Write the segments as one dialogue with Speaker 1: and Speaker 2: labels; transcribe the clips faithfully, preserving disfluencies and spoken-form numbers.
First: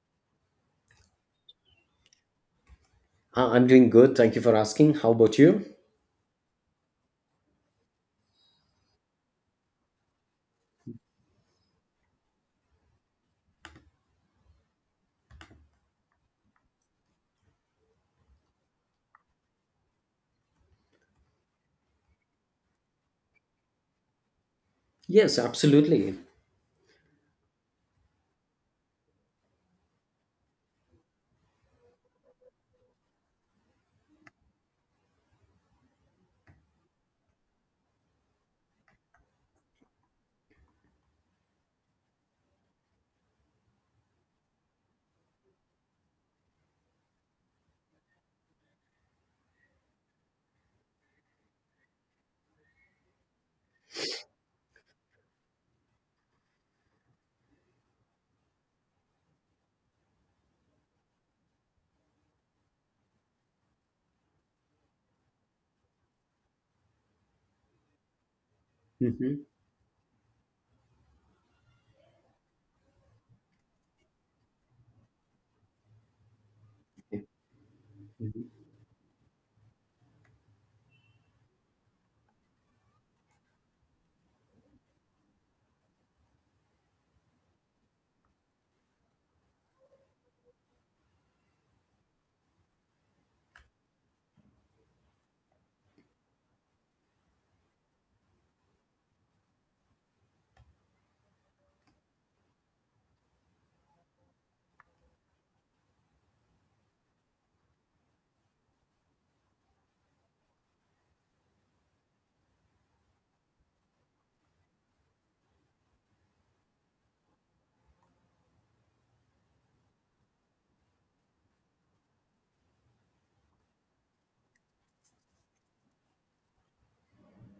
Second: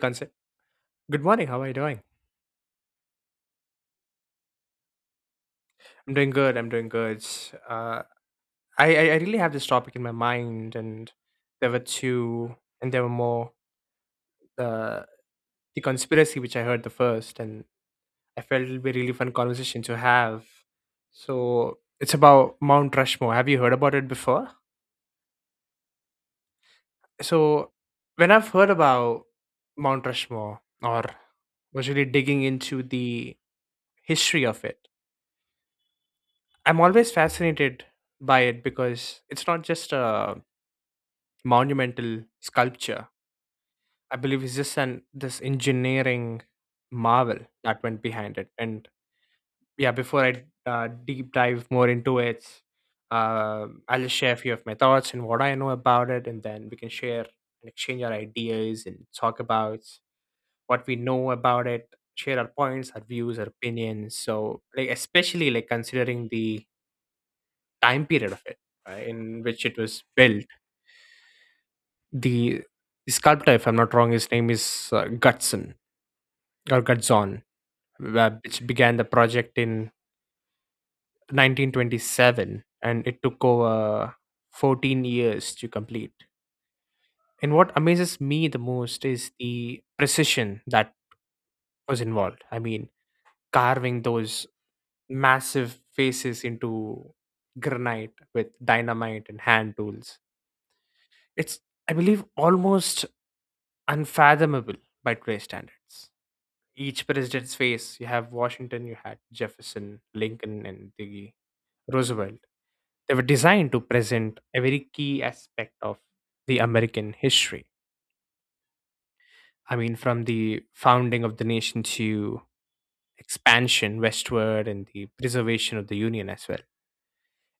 Speaker 1: Concept. Good morning. How are you doing?
Speaker 2: Uh, I'm doing good. Thank you for asking. How about you?
Speaker 1: I'm doing good. I'm doing good. Uh, I, I I really have this topic in my mind, and there were two, and there were more. The the conspiracy which I heard the first, and I felt it'll be a really fun conversation to have. So it's about Mount Rushmore. Have you heard about it before?
Speaker 2: Yes, absolutely.
Speaker 1: So when I've heard about Mount Rushmore, or was really digging into the history of it, I'm always fascinated by it because it's not just a monumental sculpture. I believe it's just an this engineering marvel that went behind it. And yeah, before I uh, deep dive more into it, uh, I'll just share a few of my thoughts and what I know about it, and then we can share and exchange our ideas and talk about what we know about it, share our points, our views, our opinions. So, like especially like considering the time period of it uh, in
Speaker 2: Hmm.
Speaker 1: which it was built, the sculptor, if I'm not wrong, his name is uh, Gutzon or Gutzon, wh- which began the project in nineteen twenty-seven and it took over fourteen years to complete. And what amazes me the most is the precision that was involved. I mean, carving those massive faces into granite with dynamite and hand tools. It's, I believe, almost unfathomable by today's standards. Each president's face. You have Washington, you had Jefferson, Lincoln, and the Roosevelt. They were designed to present a very key aspect of the American history. I mean, from the founding of the nation to expansion westward and the preservation of the Union as well.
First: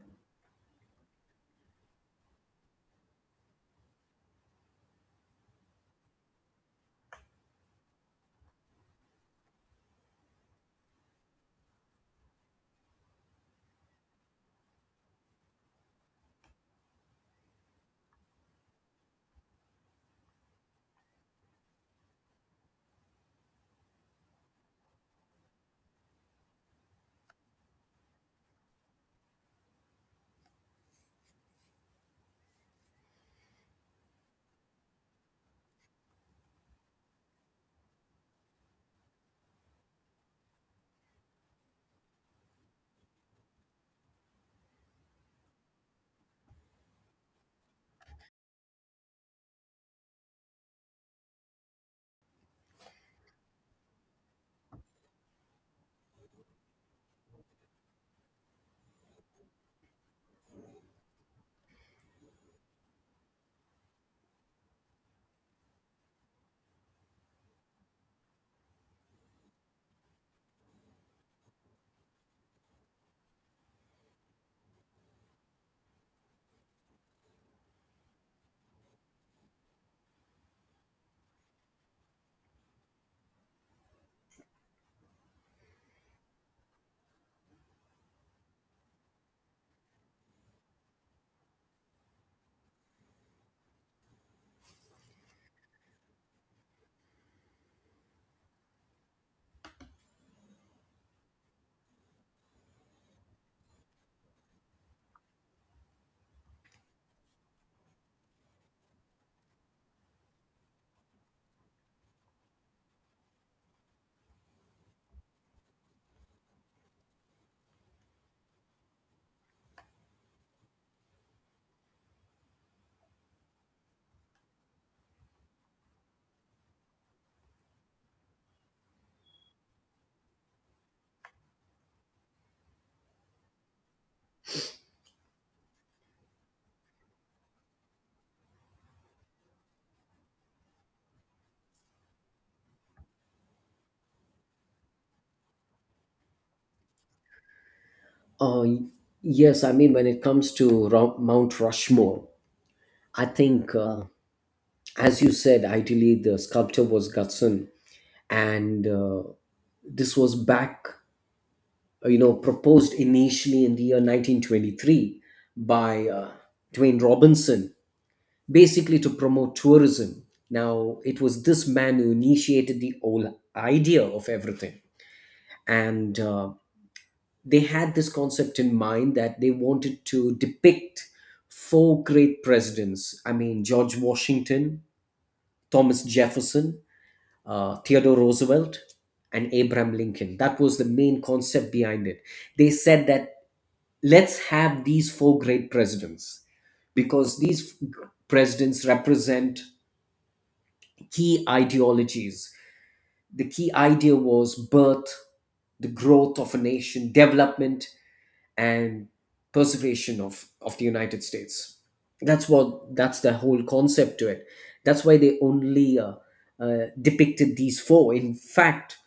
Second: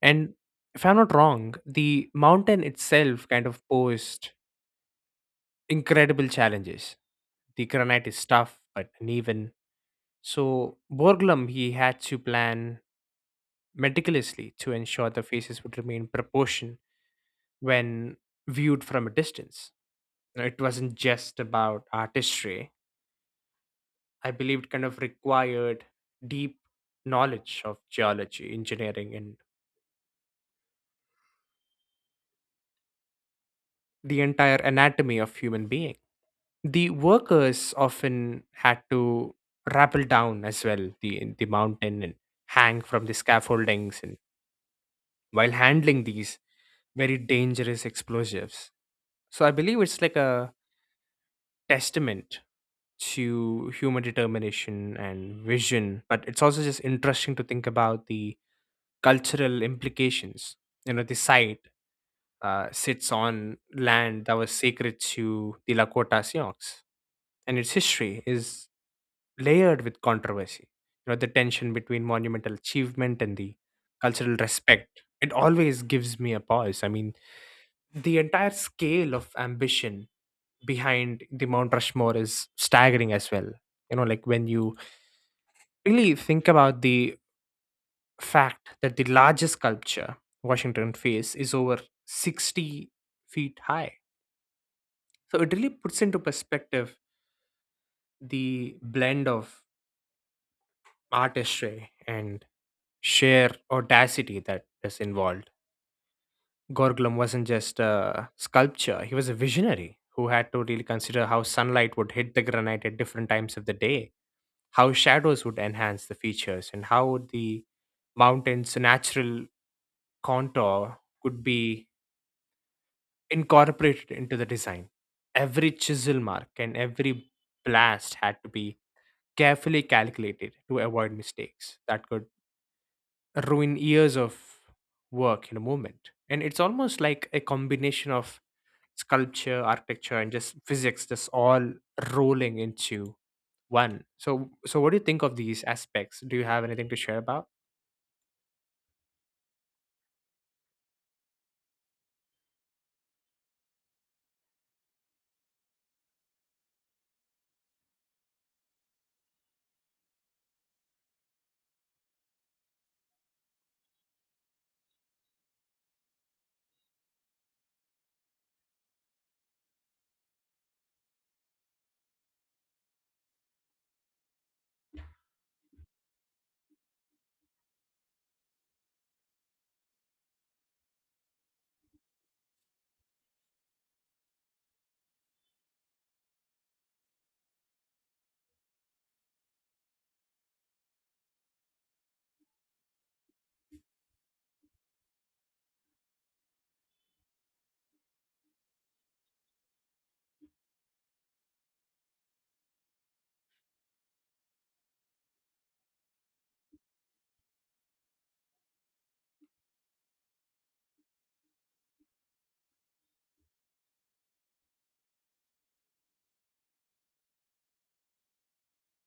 Speaker 1: And if I'm not wrong, the mountain itself kind of posed incredible challenges. The granite is tough but uneven. So Borglum he had to plan meticulously to ensure the faces would remain proportioned when viewed from a distance. You know, it wasn't just about artistry. I believe it kind of required deep knowledge of geology, engineering, and the entire anatomy of human being. The workers often had to rappel down as well the the mountain and hang from the scaffoldings and while handling these very dangerous explosives. So I believe it's like a testament to human determination and vision, but it's also just interesting to think about the cultural implications. You know, the site uh, sits on land that was sacred to the Lakota Sioux, and its history is layered with controversy. You know, the tension between monumental achievement and the cultural respect, it always gives me a pause. I mean, the entire scale of ambition behind the Mount Rushmore is staggering as well. You know, like when you really think about the fact that the largest sculpture, Washington face, is over sixty feet high. So it really puts into perspective the blend of artistry and sheer audacity that is involved. Gorglum wasn't just a sculpture, he was a visionary who had to really consider how sunlight would hit the granite at different times of the day, how shadows would enhance the features and how the mountain's natural contour could be incorporated into the design. Every chisel mark and every blast had to be carefully calculated to avoid mistakes that could ruin years of work in a moment. And it's almost like a combination of sculpture, architecture, and just physics just all rolling into one. So, so what do you think of these aspects? Do you have anything to share about?
Speaker 2: Uh, yes, I mean, when it comes to Ro- Mount Rushmore, I think, uh, as you said, ideally the sculptor was Gutzon, and uh, this was back, uh, you know, proposed initially in the year nineteen twenty-three by uh, Dwayne Robinson, basically to promote tourism. Now, it was this man who initiated the whole idea of everything. and uh, they had this concept in mind that they wanted to depict four great presidents. I mean, George Washington, Thomas Jefferson, uh, Theodore Roosevelt, and Abraham Lincoln. That was the main concept behind it. They said that, let's have these four great presidents, because these presidents represent key ideologies. The key idea was birth, the growth of a nation, development, and preservation of, of the United States. That's what that's the whole concept to it. That's why they only uh, uh, depicted these four. In fact,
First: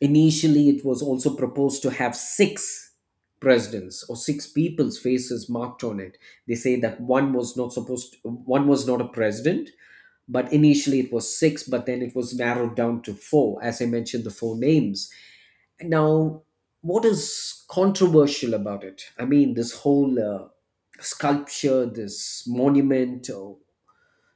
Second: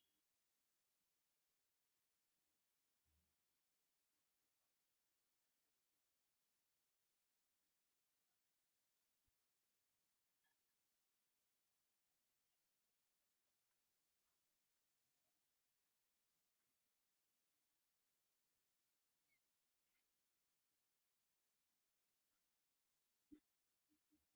Speaker 2: initially it was also proposed to have six presidents, or six people's faces marked on it. They say that one was not supposed, to, one was not a president, but initially it was six, but then it was narrowed down to four, as I mentioned, the four names. Now, what is controversial about it? I mean, this whole uh, sculpture, this monument, or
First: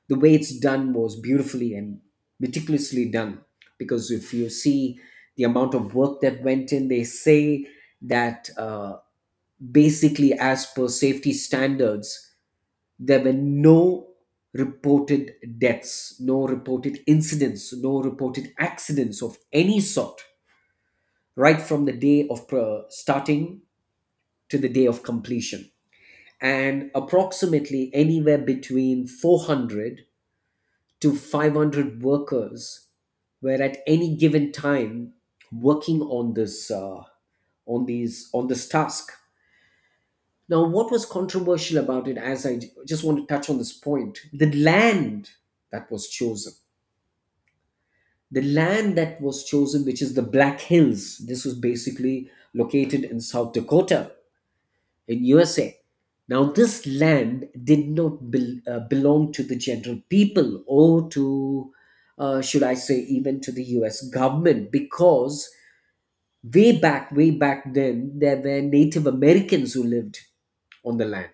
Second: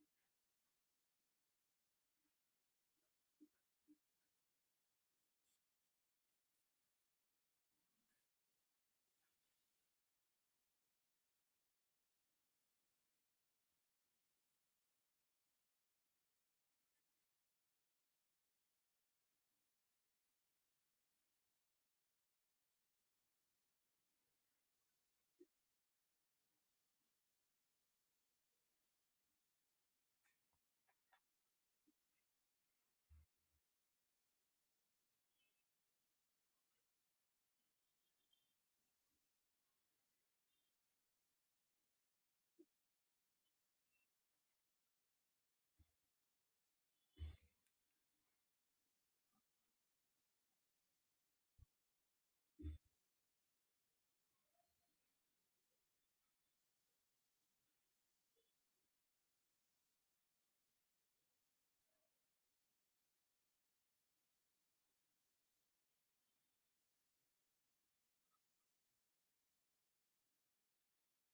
Speaker 2: the way it's done, was beautifully and meticulously done, because if you see the amount of work that went in, they say that, uh, basically, as per safety standards, there were no reported deaths, no reported incidents, no reported accidents of any sort, right from the day of starting to the day of completion. And approximately anywhere between four hundred to five hundred workers were at any given time working on this uh, on these on this task. Now, what was controversial about it, as I j- just want to touch on this point, the land that was chosen. The land that was chosen, which is the Black Hills, this was basically located in South Dakota, in U S A. Now, this land did not bel uh, belong to the general people, or to, uh, should I say, even to the U S government, because way back, way back then, there were Native Americans who lived on the land.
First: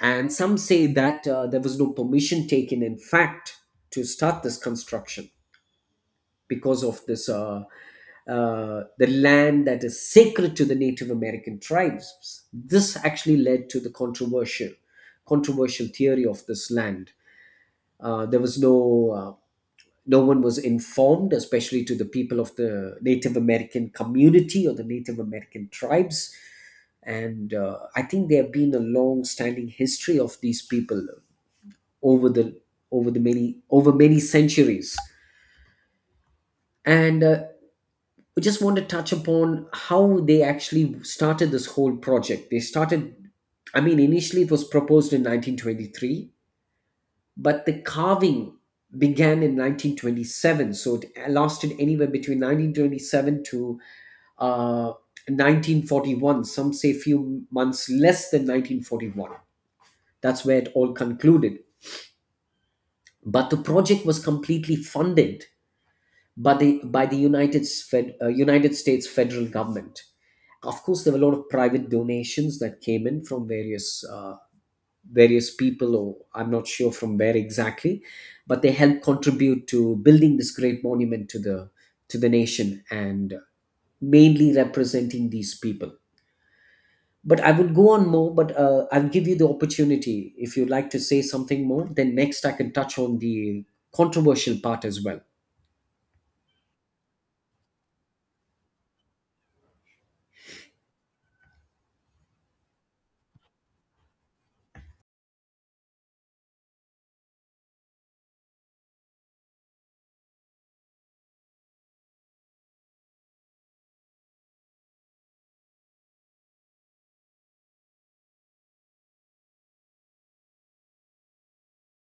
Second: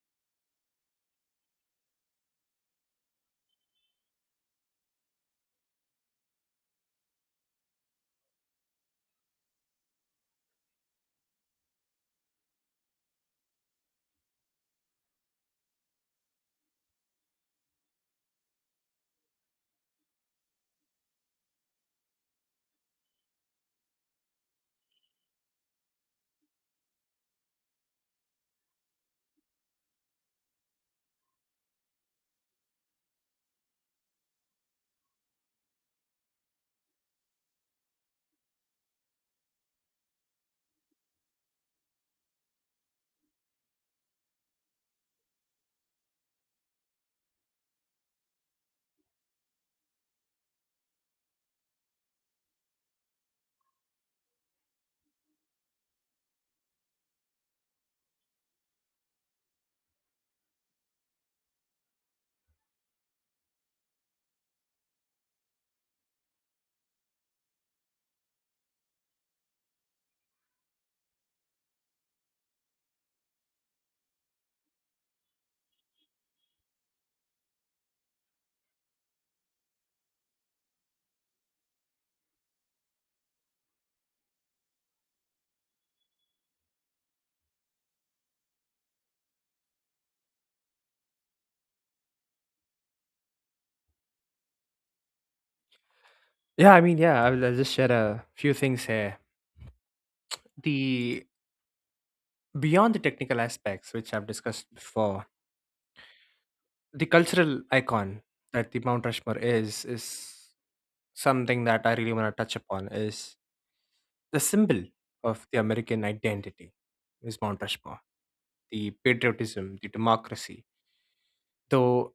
Speaker 2: And some say that uh, there was no permission taken, in fact, to start this construction, because of this uh, uh, the land that is sacred to the Native American tribes. This actually led to the controversial controversial theory of this land. Uh, there was no uh, No one was informed, especially to the people of the Native American community or the Native American tribes. And uh, I think there have been a long-standing history of these people over the over the many over many centuries. And uh, we just want to touch upon how they actually started this whole project. They started, I mean, initially it was proposed in nineteen twenty-three, but the carving began in nineteen twenty-seven. So it lasted anywhere between nineteen twenty-seven to uh, nineteen forty-one. Some say few months less than nineteen forty-one. That's where it all concluded. But the project was completely funded By the by the United Fed, uh, United States federal government. Of course, there were a lot of private donations that came in from various uh, various people, or I'm not sure from where exactly, but they helped contribute to building this great monument to the to the nation and mainly representing these people. But I would go on more, but uh, I'll give you the opportunity if you'd like to say something more. Then next, I can touch on the controversial part as well.
Speaker 1: Yeah, I mean, yeah, I'll, I'll just share a few things here. The beyond the technical aspects, which I've discussed before, the cultural icon that the Mount Rushmore is is something that I really want to touch upon is the symbol of the American identity is Mount Rushmore, the patriotism, the democracy, though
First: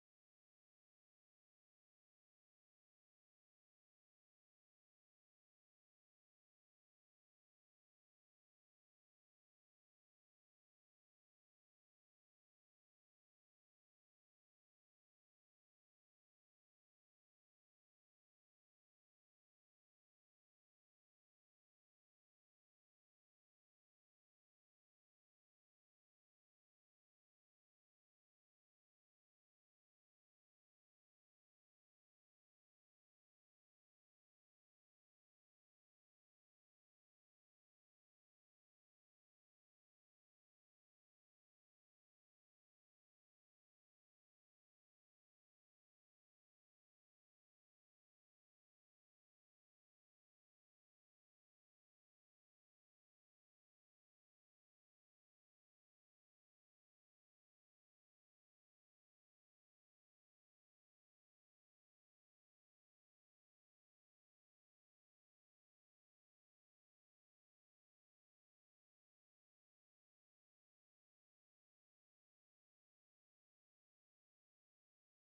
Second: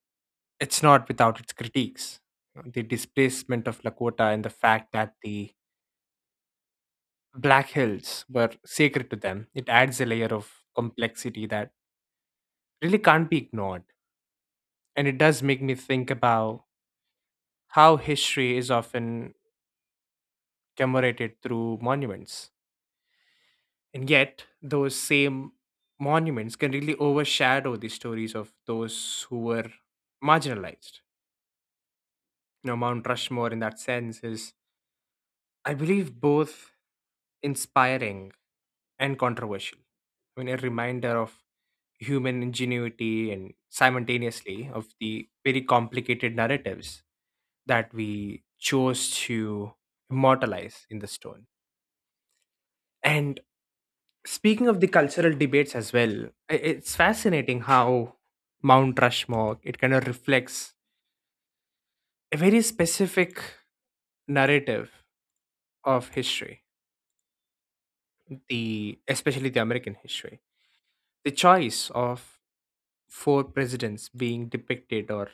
Speaker 1: it's not without its critiques. The displacement of Lakota and the fact that the Black Hills were sacred to them, it adds a layer of complexity that really can't be ignored. And it does make me think about how history is often commemorated through monuments. And yet, those same monuments can really overshadow the stories of those who were marginalized. You know, Mount Rushmore, in that sense, is, I believe, both inspiring and controversial. I mean, a reminder of human ingenuity and simultaneously of the very complicated narratives that we chose to immortalize in the stone. And speaking of the cultural debates as well, i- it's fascinating how Mount Rushmore it kind of reflects a very specific narrative of history, the especially the American history. The choice of four presidents being depicted or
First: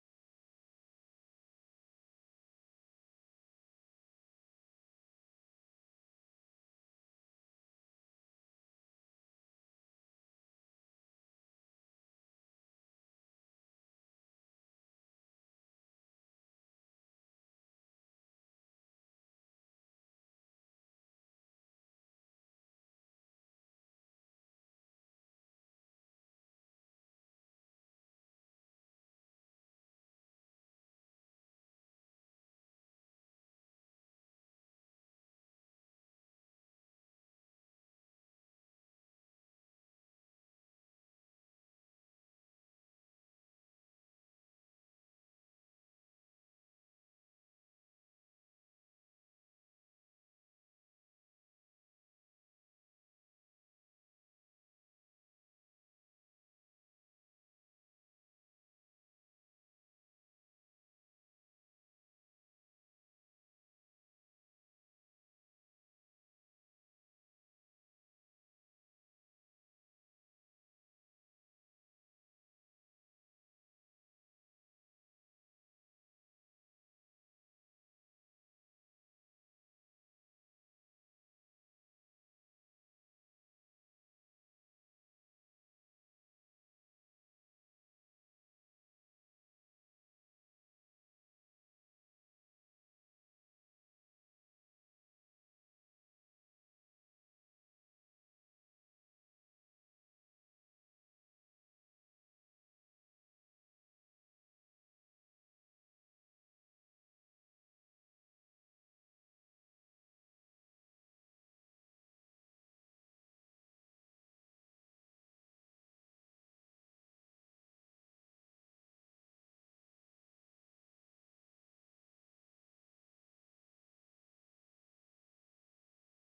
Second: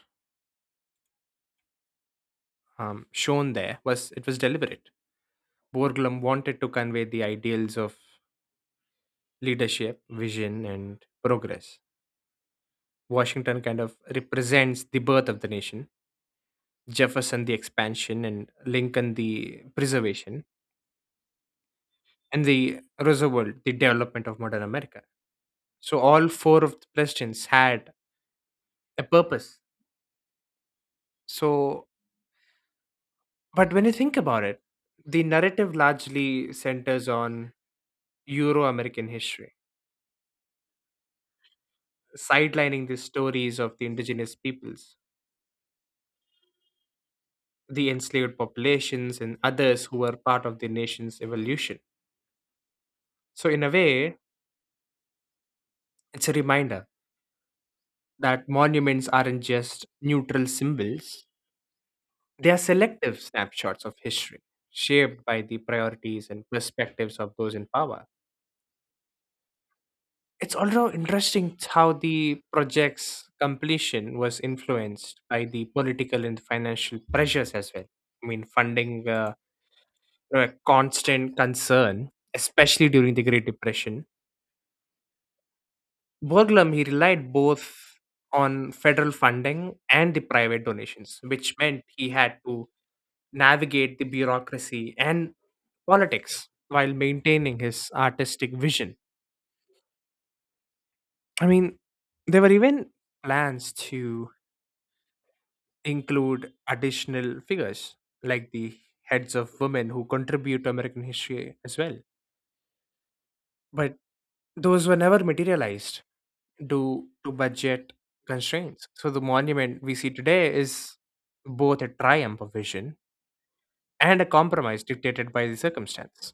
Speaker 1: um, shown there was it was deliberate. Borglum wanted to convey the ideals of leadership, vision, and progress. Washington kind of represents the birth of the nation, Jefferson the expansion and Lincoln the preservation, and the Roosevelt the development of modern America. So all four of the presidents had a purpose. So, but when you think about it, the narrative largely centers on Euro-American history, sidelining the stories of the indigenous peoples, the enslaved populations, and others who were part of the nation's evolution. So in a way, it's a reminder that monuments aren't just neutral symbols. They are selective snapshots of history, shaped by the priorities and perspectives of those in power. It's also interesting how the project's completion was influenced by the political and financial pressures as well. I mean, funding were were a constant concern, especially during the Great Depression. Borglum, he relied both on federal funding and the private donations, which meant he had to navigate the bureaucracy and politics while maintaining his artistic vision. I mean, there were even plans to include additional figures like the heads of women who contribute to American history as well. But those were never materialized due to budget constraints. So the monument we see today is both a triumph of vision and a compromise dictated by the circumstance.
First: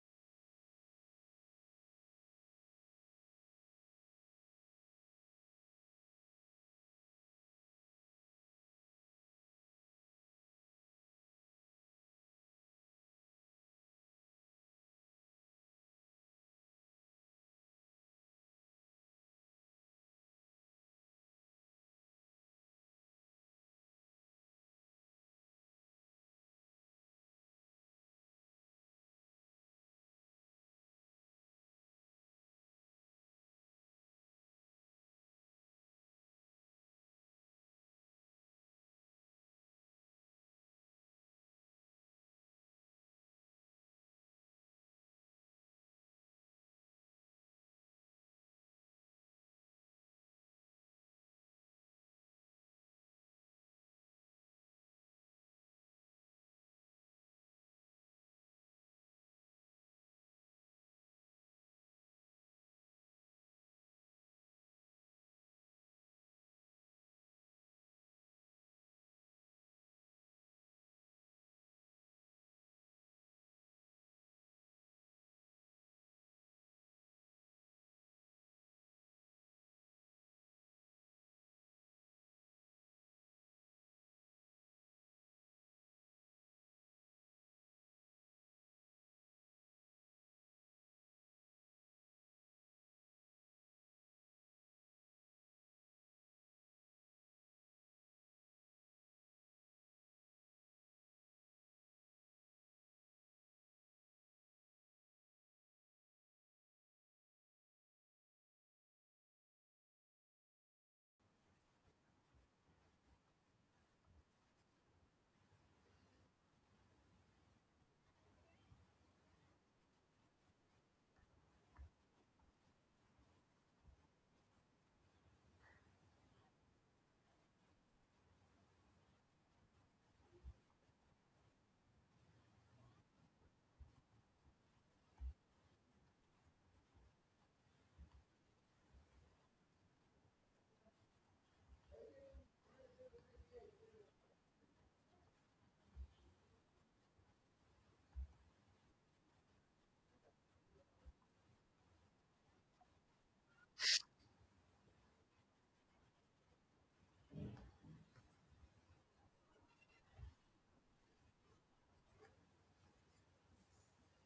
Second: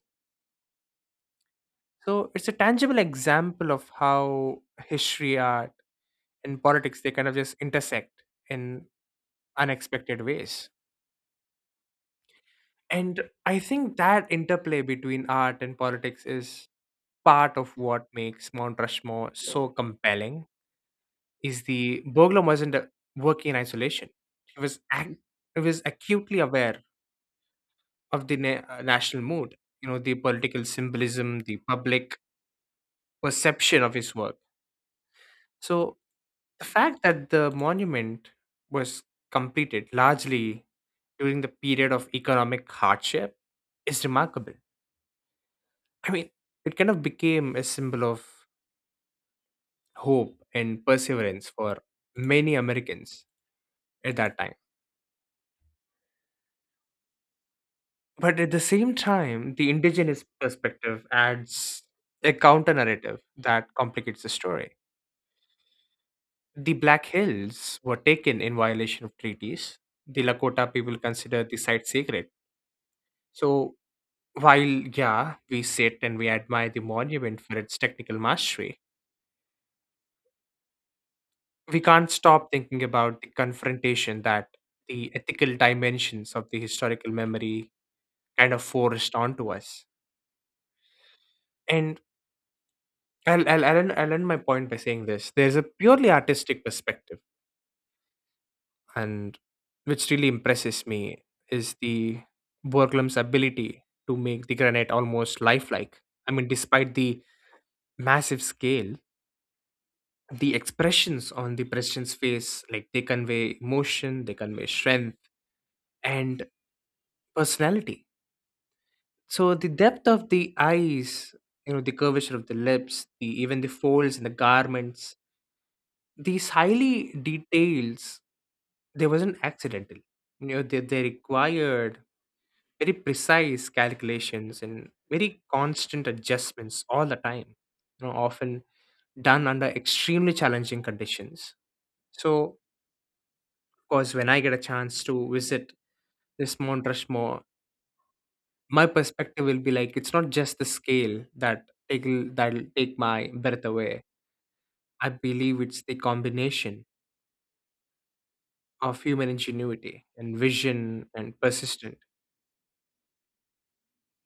Speaker 1: So it's a tangible example of how history art in politics they kind of just intersect in unexpected ways, and I think that interplay between art and politics is part of what makes Mount Rushmore so compelling, is the burglar wasn't uh, working in isolation. He was ac- he was acutely aware of the na- uh, national mood, you know, the political symbolism, the public perception of his work. So the fact that the monument was completed largely during the period of economic hardship is remarkable. I mean, it kind of became a symbol of hope and perseverance for many Americans at that time. But at the same time, the indigenous perspective adds a counter narrative that complicates the story. The Black Hills were taken in violation of treaties. The Lakota people consider the site sacred. So, while, yeah, we sit and we admire the monument for its technical mastery, we can't stop thinking about the confrontation that the ethical dimensions of the historical memory kind of forced onto us. And I'll, I'll, I'll, end, I'll end my point by saying this there's a purely artistic perspective, and which really impresses me is the Borglum's ability to make the granite almost lifelike. I mean, despite the massive scale, the expressions on the president's face, like they convey emotion, they convey strength and personality. So the depth of the eyes, you know, the curvature of the lips, the even the folds in the garments, these highly details, they wasn't accidental. You know, they, they required very precise calculations and very constant adjustments all the time. You know, often done under extremely challenging conditions. So, of course, when I get a chance to visit this Mount Rushmore, my perspective will be like it's not just the scale that take that'll take my breath away. I believe it's the combination of human ingenuity and vision and persistent.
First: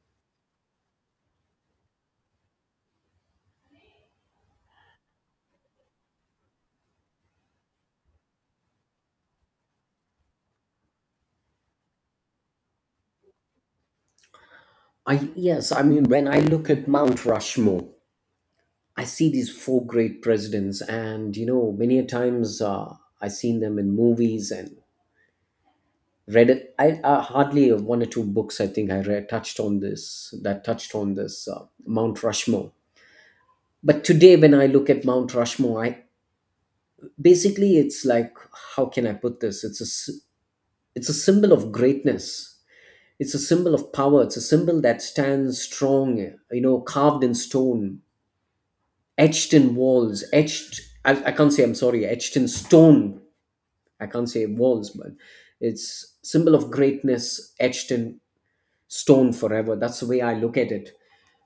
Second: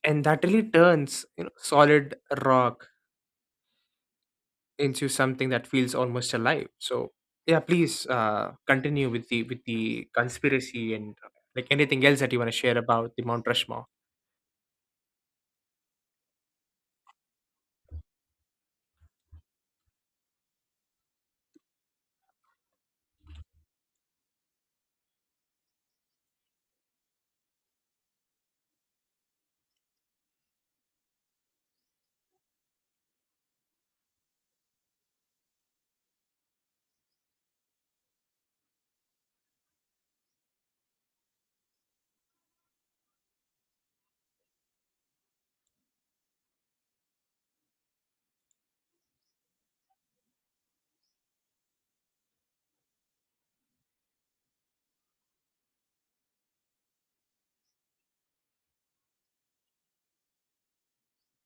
Speaker 1: And that really turns, you know, solid rock into something that feels almost alive. So yeah, please uh, continue with the with the conspiracy and uh, like anything else that you want to share about the Mount Rushmore.
Speaker 2: I Yes, I mean, when I look at Mount Rushmore, I see these four great presidents, and you know many a times, uh, I seen them in movies and read it. I uh, Hardly one or two books I think I read, touched on this, that touched on this uh, Mount Rushmore. But today when I look at Mount Rushmore, I basically it's like how can I put this? It's a s- it's a symbol of greatness. It's a symbol of power. It's a symbol that stands strong, you know, carved in stone, etched in walls, etched. I, I can't say, I'm sorry, etched in stone. I can't say walls, but it's symbol of greatness etched in stone forever. That's the way I look at it.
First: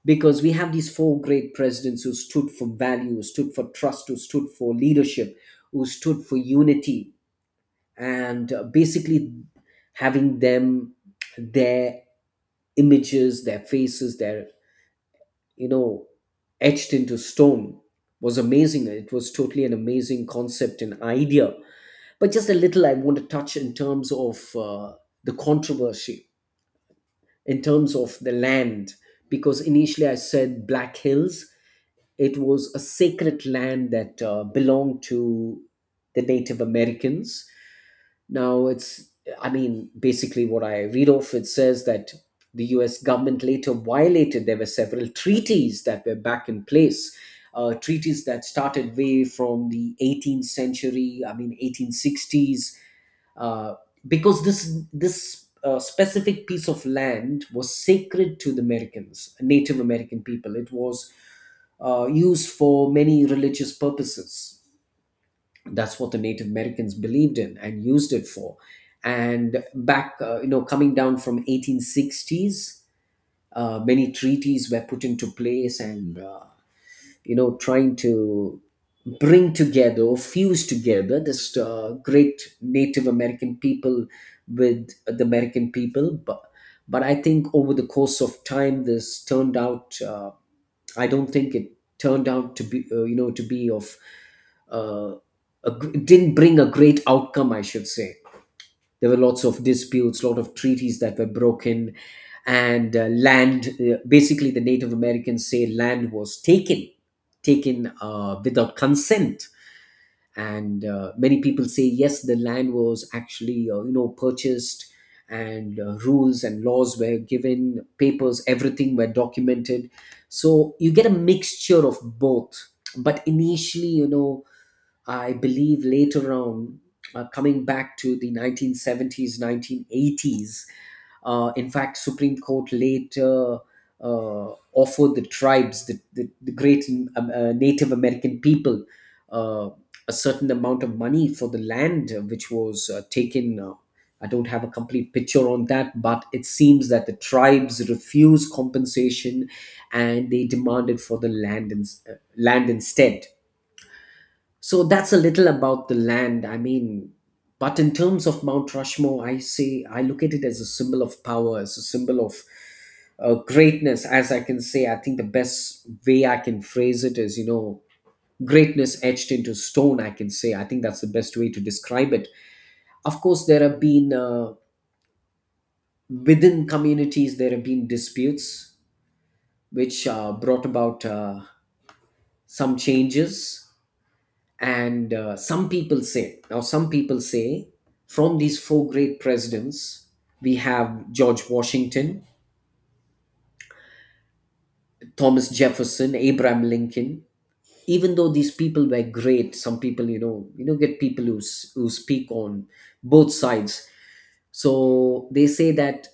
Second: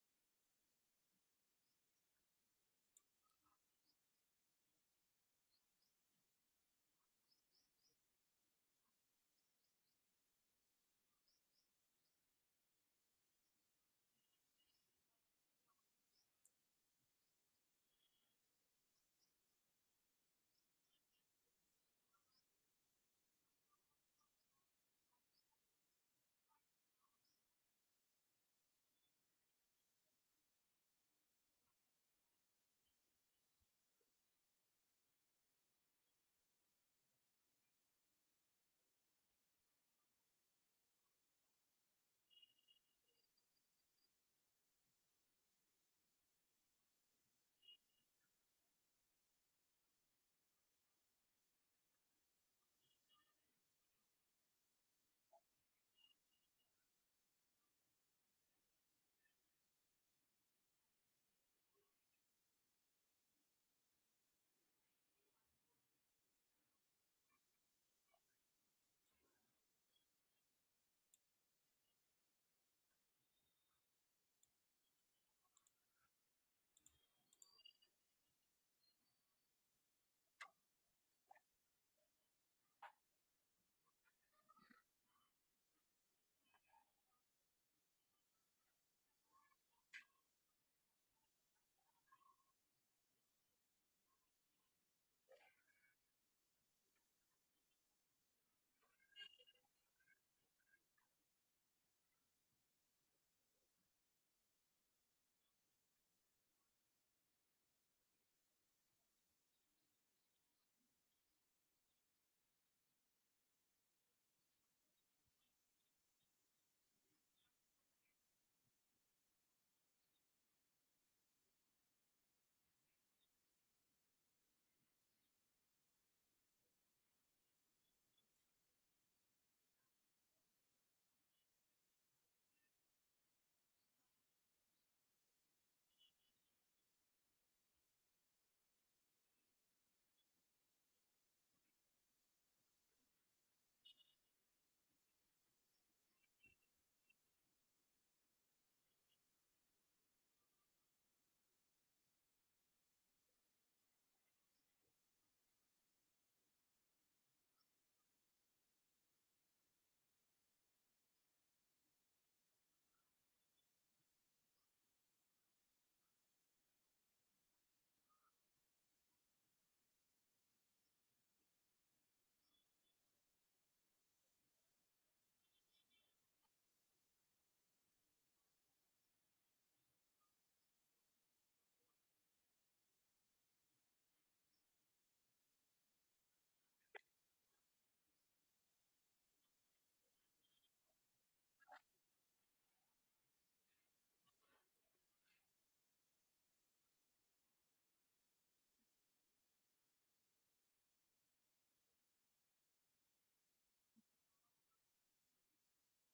Speaker 2: Because we have these four great presidents who stood for value, who stood for trust, who stood for leadership, who stood for unity, and uh, basically having them, their images, their faces, their you know, etched into stone was amazing. It was totally an amazing concept and idea. But just a little, I want to touch in terms of uh, the controversy, in terms of the land, because initially I said Black Hills. It was a sacred land that uh, belonged to the Native Americans. Now, it's, I mean, basically what I read off, it says that the U S government later violated, there were several treaties that were back in place. Uh, treaties that started way from the eighteenth century, I mean eighteen sixties, uh, because this this uh, specific piece of land was sacred to the Americans, Native American people. It was uh, used for many religious purposes. That's what the Native Americans believed in and used it for. And back, uh, you know, coming down from eighteen sixties, uh, many treaties were put into place, and uh, you know, trying to bring together, or fuse together, this uh, great Native American people with the American people, but. But I think over the course of time, this turned out, uh, I don't think it turned out to be, uh, you know, to be of, uh, a, gr- it didn't bring a great outcome, I should say. There were lots of disputes, lot of treaties that were broken, and uh, land. Uh, basically, the Native Americans say land was taken, taken uh, without consent, and uh, many people say yes, the land was actually uh, you know purchased, and uh, rules and laws were given, papers, everything were documented. So you get a mixture of both. But initially, you know I believe later on, uh, coming back to the nineteen seventies, nineteen eighties, uh, in fact, Supreme Court later uh, offered the tribes, the, the, the great um, uh, Native American people, uh, a certain amount of money for the land, uh, which was uh, taken. Uh, I don't have a complete picture on that, but it seems that the tribes refused compensation and they demanded for the land, in, uh, land instead. So that's a little about the land. I mean, but in terms of Mount Rushmore, I say I look at it as a symbol of power, as a symbol of uh, greatness, as I can say. I think the best way I can phrase it is, you know, greatness etched into stone, I can say. I think that's the best way to describe it. Of course, there have been uh, within communities, there have been disputes which uh, brought about uh, some changes. And uh, some people say, now, some people say, from these four great presidents, we have George Washington, Thomas Jefferson, Abraham Lincoln. Even though these people were great, some people, you know, you know, get people who, s- who speak on both sides. So they say that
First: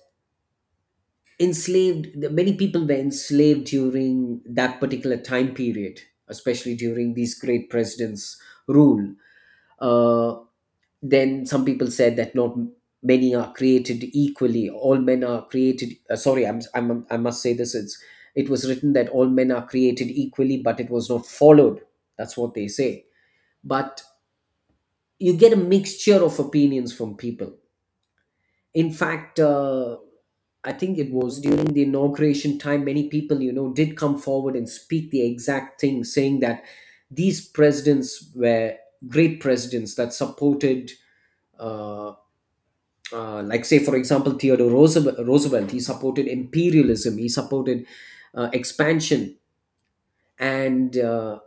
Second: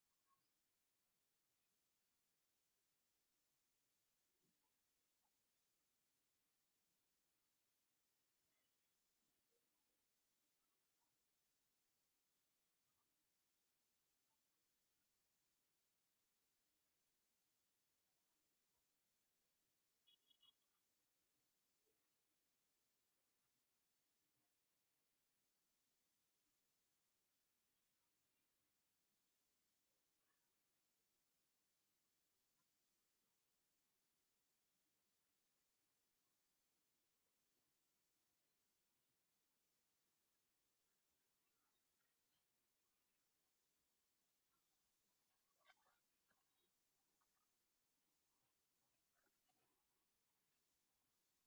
Speaker 2: enslaved, the- many people were enslaved during that particular time period, especially during these great presidents' rule. Uh, then some people said that not many are created equally, all men are created, uh, sorry, I'm, I'm i must say this, it's it was written that all men are created equally, but it was not followed. That's what they say. But you get a mixture of opinions from people. In fact, uh, I think it was during the inauguration time, many people, you know did come forward and speak the exact thing, saying that these presidents were great presidents that supported uh, uh, like, say for example, Theodore Roosevelt, roosevelt he supported imperialism, he supported uh, expansion, and uh,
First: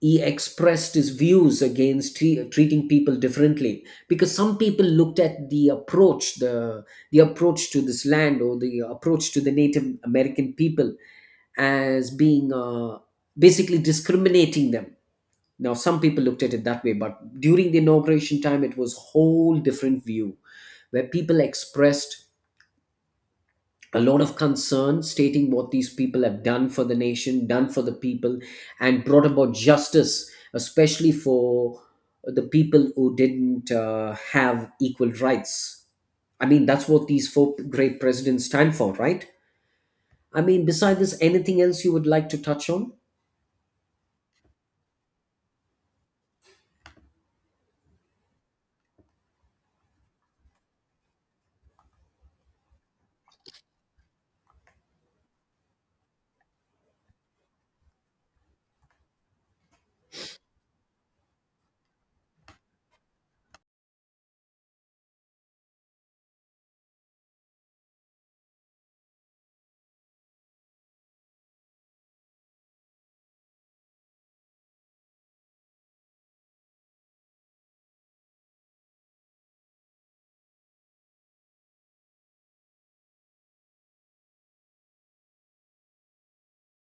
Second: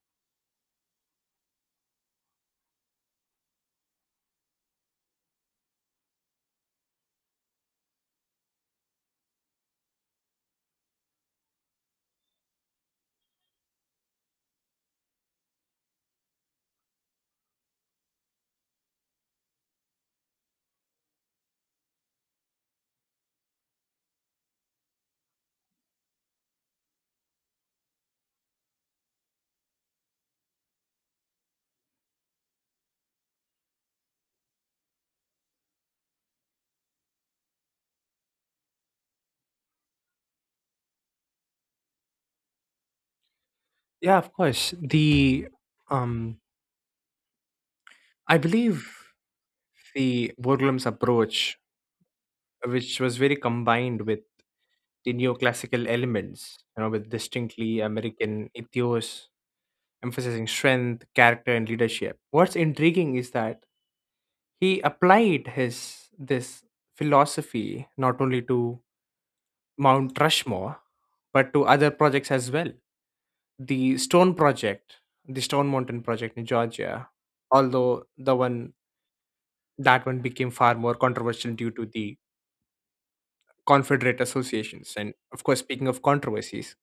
Speaker 2: he expressed his views against tre- treating people differently, because some people looked at the approach, the the approach to this land, or the approach to the Native American people as being uh, basically discriminating them. Now some people looked at it that way, but during the inauguration time it was a whole different view, where people expressed a lot of concern stating what these people have done for the nation, done for the people, and brought about justice, especially for the people who didn't uh, have equal rights. I mean, that's what these four great presidents stand for, right? I mean, beside this, anything else you would like to touch on?
Speaker 1: Yeah, of course. The um I believe the Borglum's approach which was very combined with the neoclassical elements, you know, with distinctly American ethos, emphasizing strength, character, and leadership. What's intriguing is that he applied his this philosophy not only to Mount Rushmore, but to other projects as well. The Stone Project, the Stone Mountain Project in Georgia, although the one that one became far more controversial due to the Confederate associations. And of course, speaking of controversies,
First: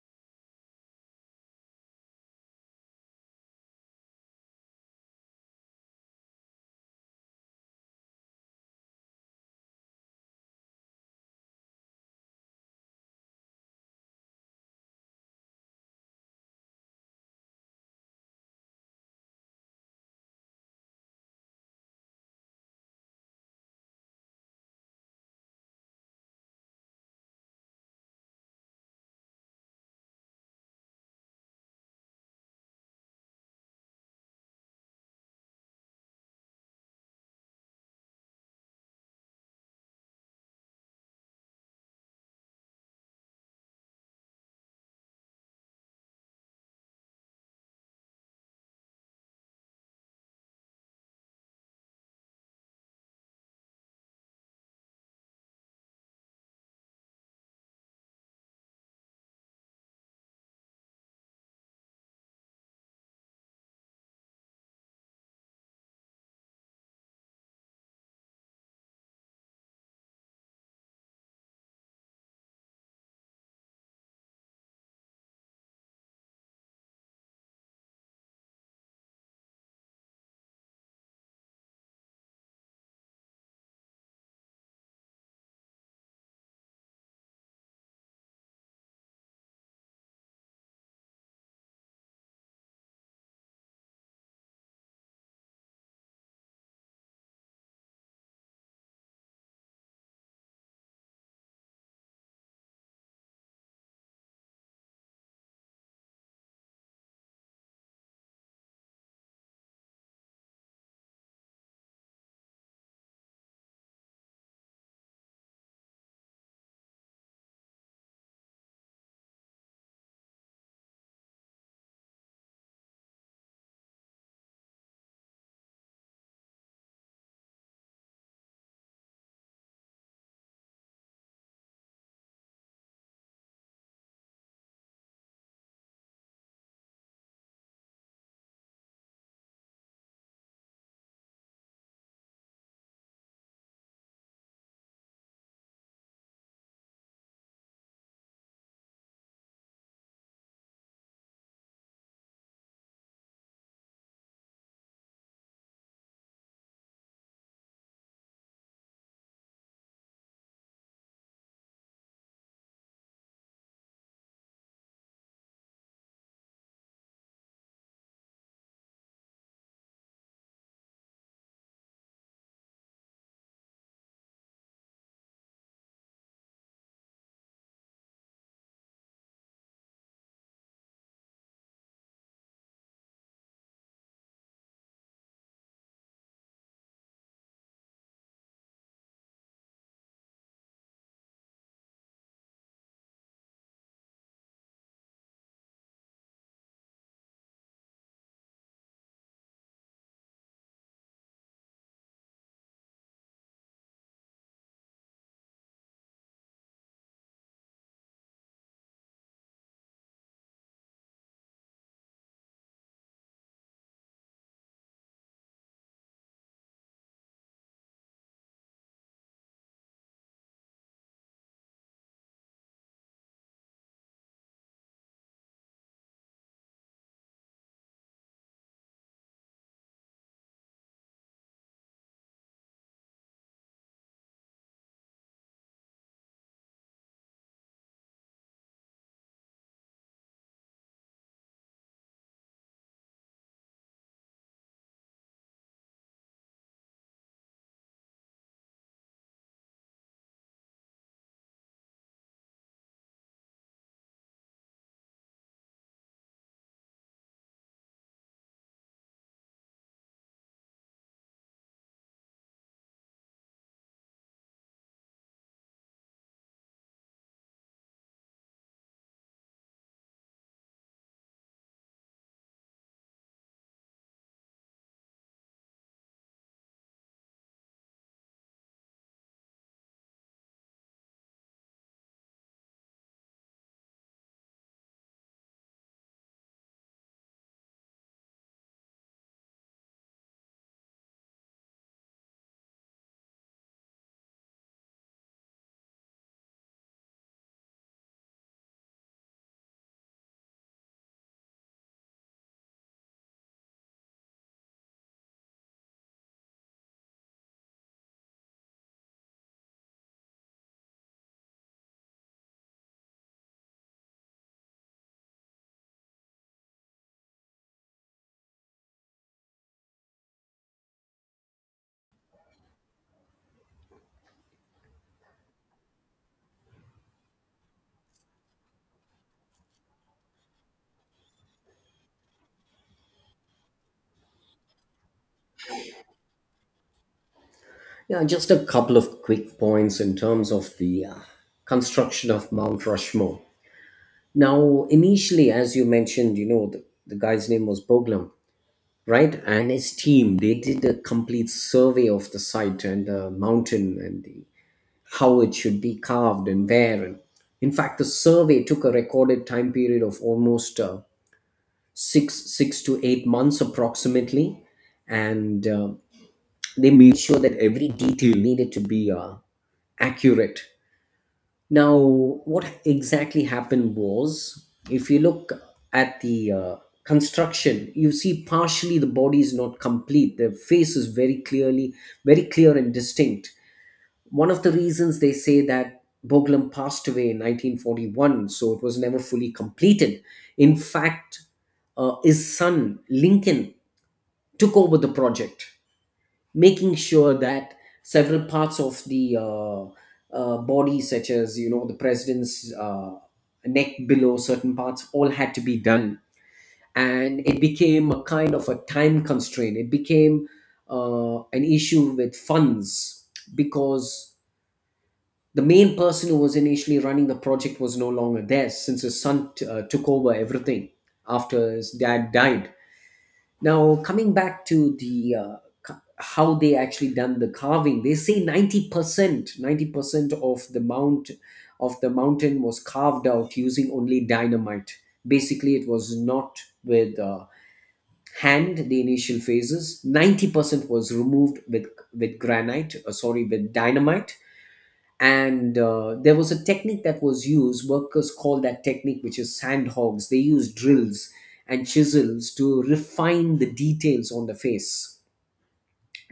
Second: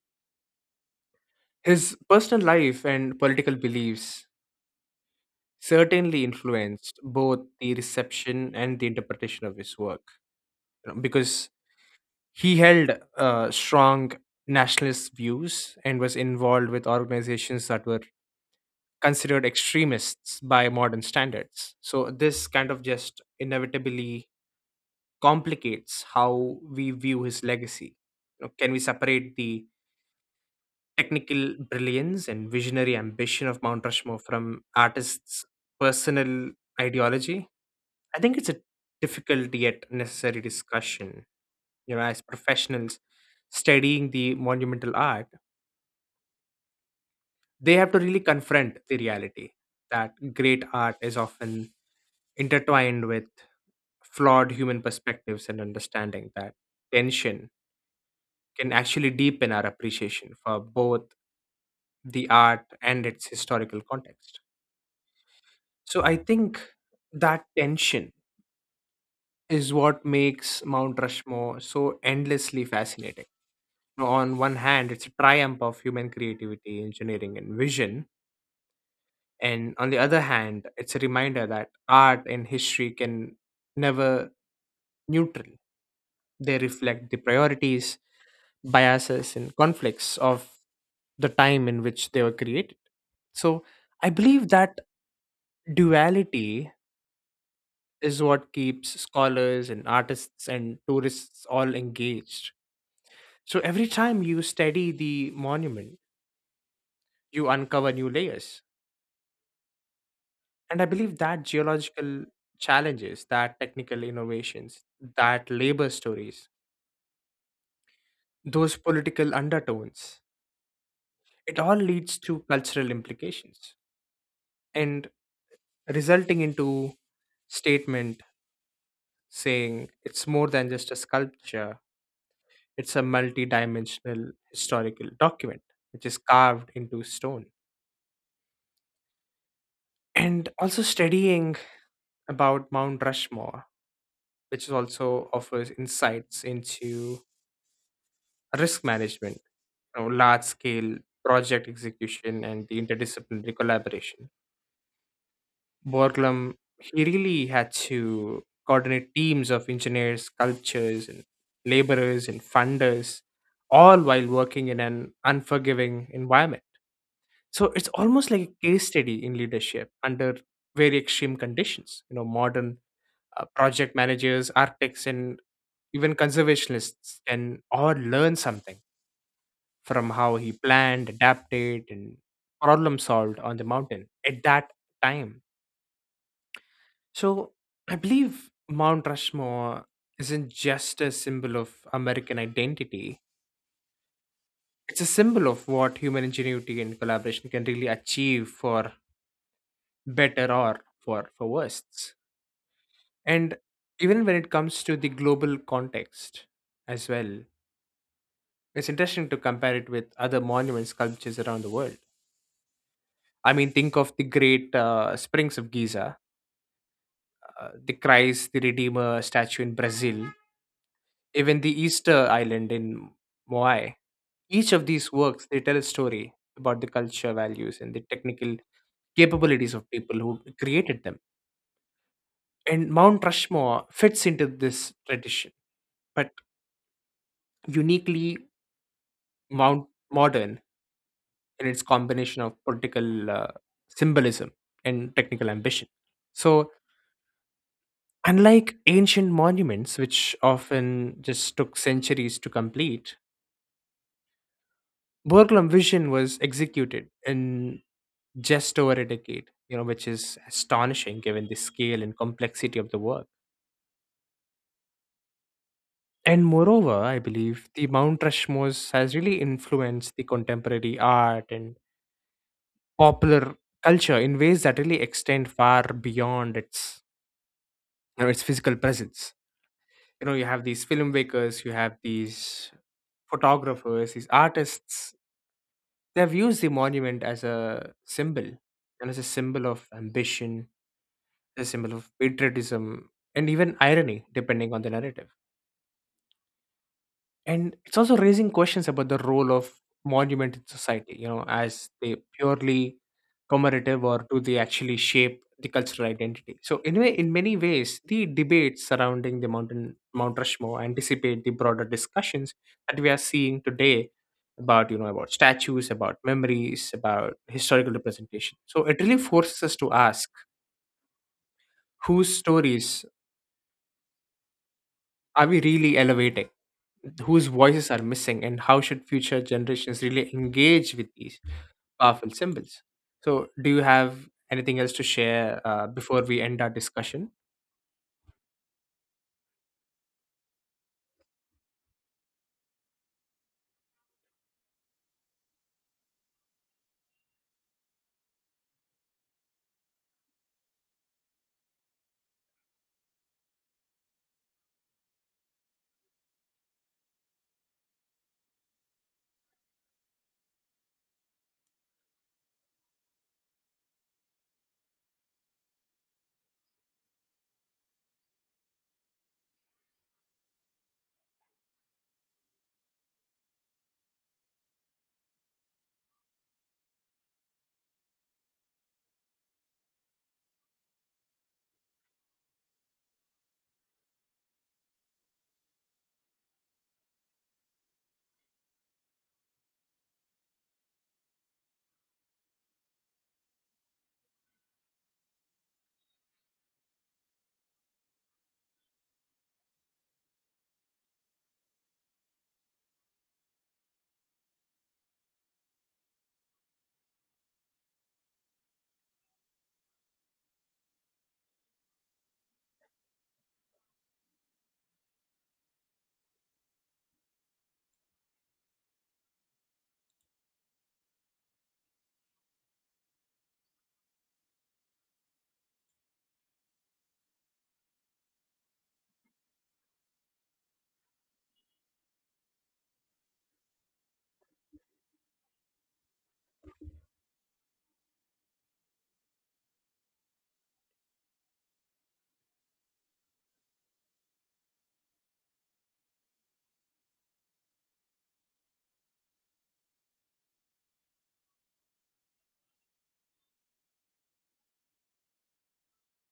Speaker 1: his personal life and political beliefs certainly influenced both the reception and the interpretation of his work, you know, because he held uh, strong nationalist views and was involved with organizations that were considered extremists by modern standards. So, this kind of just inevitably complicates how we view his legacy. You know, can we separate the technical brilliance and visionary ambition of Mount Rushmore from artists' personal ideology? I think it's a difficult yet necessary discussion. You know, as professionals studying the monumental art, they have to really confront the reality that great art is often intertwined with flawed human perspectives, and understanding that tension can actually deepen our appreciation for both the art and its historical context. So I think that tension is what makes Mount Rushmore so endlessly fascinating. You know, on one hand, it's a triumph of human creativity, engineering, and vision. And on the other hand, it's a reminder that art and history can never neutral. They reflect the priorities, biases, and conflicts of the time in which they were created. So I believe that duality is what keeps scholars and artists and tourists all engaged. So every time you study the monument, you uncover new layers. And I believe that geological challenges, that technical innovations, that labor stories, those political undertones, it all leads to cultural implications and resulting into statement saying it's more than just a sculpture. It's a multi-dimensional historical document which is carved into stone. And also studying about Mount Rushmore, which is also offers insights into risk management, you know, large-scale project execution, and the interdisciplinary collaboration. Borglum, he really had to coordinate teams of engineers, sculptors, and laborers and funders, all while working in an unforgiving environment. So it's almost like a case study in leadership under very extreme conditions. You know, modern uh, project managers, architects, and even conservationists can all learn something from how he planned, adapted, and problem solved on the mountain at that time. So I believe Mount Rushmore isn't just a symbol of American identity. It's a symbol of what human ingenuity and collaboration can really achieve, for better or for for worse. And even when it comes to the global context as well, it's interesting to compare it with other monument sculptures around the world. I mean, think of the great uh, springs of Giza, uh, the Christ the Redeemer statue in Brazil, even the Easter Island in Moai. Each of these works, they tell a story about the culture, values, and the technical capabilities of people who created them. And Mount Rushmore fits into this tradition, but uniquely Mount modern in its combination of political uh, symbolism and technical ambition. So, unlike ancient monuments, which often just took centuries to complete, Burglam vision was executed in just over a decade, you know, which is astonishing given the scale and complexity of the work. And moreover, I believe the Mount Rushmore has really influenced the contemporary art and popular culture in ways that really extend far beyond its you know, its physical presence. You know, you have these filmmakers, you have these photographers, these artists, they've used the monument as a symbol, and as a symbol of ambition, a symbol of patriotism, and even irony depending on the narrative. And it's also raising questions about the role of monument in society. You know, as they purely commemorative, or do they actually shape the cultural identity? So anyway, in many ways the debates surrounding the mountain Mount Rushmore anticipate the broader discussions that we are seeing today about, you know, about statues, about memories, about historical representation. So it really forces us to ask, whose stories are we really elevating, whose voices are missing, and how should future generations really engage with these powerful symbols? So do you have anything else to share uh, before we end our discussion?
Speaker 2: Yeah, just a couple of quick points in terms of the uh, construction of Mount Rushmore. Now, initially, as you mentioned, you know, the, the guy's name was Boglam, right? And his team, they did a complete survey of the site and the mountain and the, how it should be carved and where. And in fact, the survey took a recorded time period of almost uh, six six to eight months approximately, and uh, they made sure that every detail needed to be uh, accurate. Now, what exactly happened was, if you look at the uh, construction, you see partially the body is not complete. The face is very clearly, very clear and distinct. One of the reasons they say that Boglam passed away in nineteen forty-one, so it was never fully completed. In fact, uh, his son Lincoln took over the project, making sure that several parts of the uh, uh, body, such as you know the president's uh, neck below, certain parts, all had to be done, and it became a kind of a time constraint. It became uh, an issue with funds, because the main person who was initially running the project was no longer there, since his son t- uh, took over everything after his dad died. Now, coming back to the uh, ca- how they actually done the carving, they say ninety percent, ninety percent of the mount of the mountain was carved out using only dynamite. Basically, it was not with uh, hand. The initial phases, ninety percent was removed with with granite. Uh, sorry, with dynamite, and uh, there was a technique that was used, workers call that technique, which is sand hogs. They use drills and chisels to refine the details on the face.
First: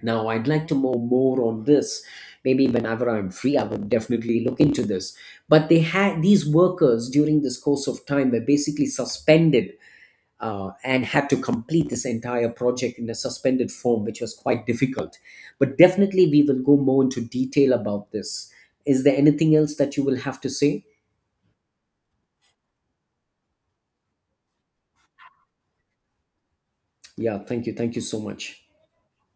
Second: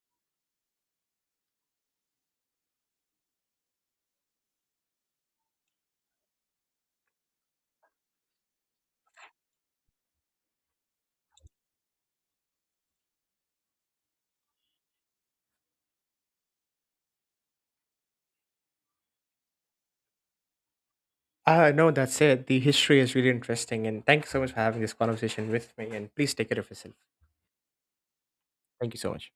Speaker 2: Now I'd like to know more on this. Maybe whenever I'm free, I would definitely look into this. But they had these workers during this course of time were basically suspended, uh, and had to complete this entire project in a suspended form, which was quite difficult. But definitely, we will go more into detail about this. Is there anything else that you will have to say?
Speaker 1: uh No, that's it. The history is really interesting, and thank you so much for having this conversation with me, and please take care of yourself.
Speaker 2: Yeah, thank you. Thank you so much.
Speaker 1: Thank you so much.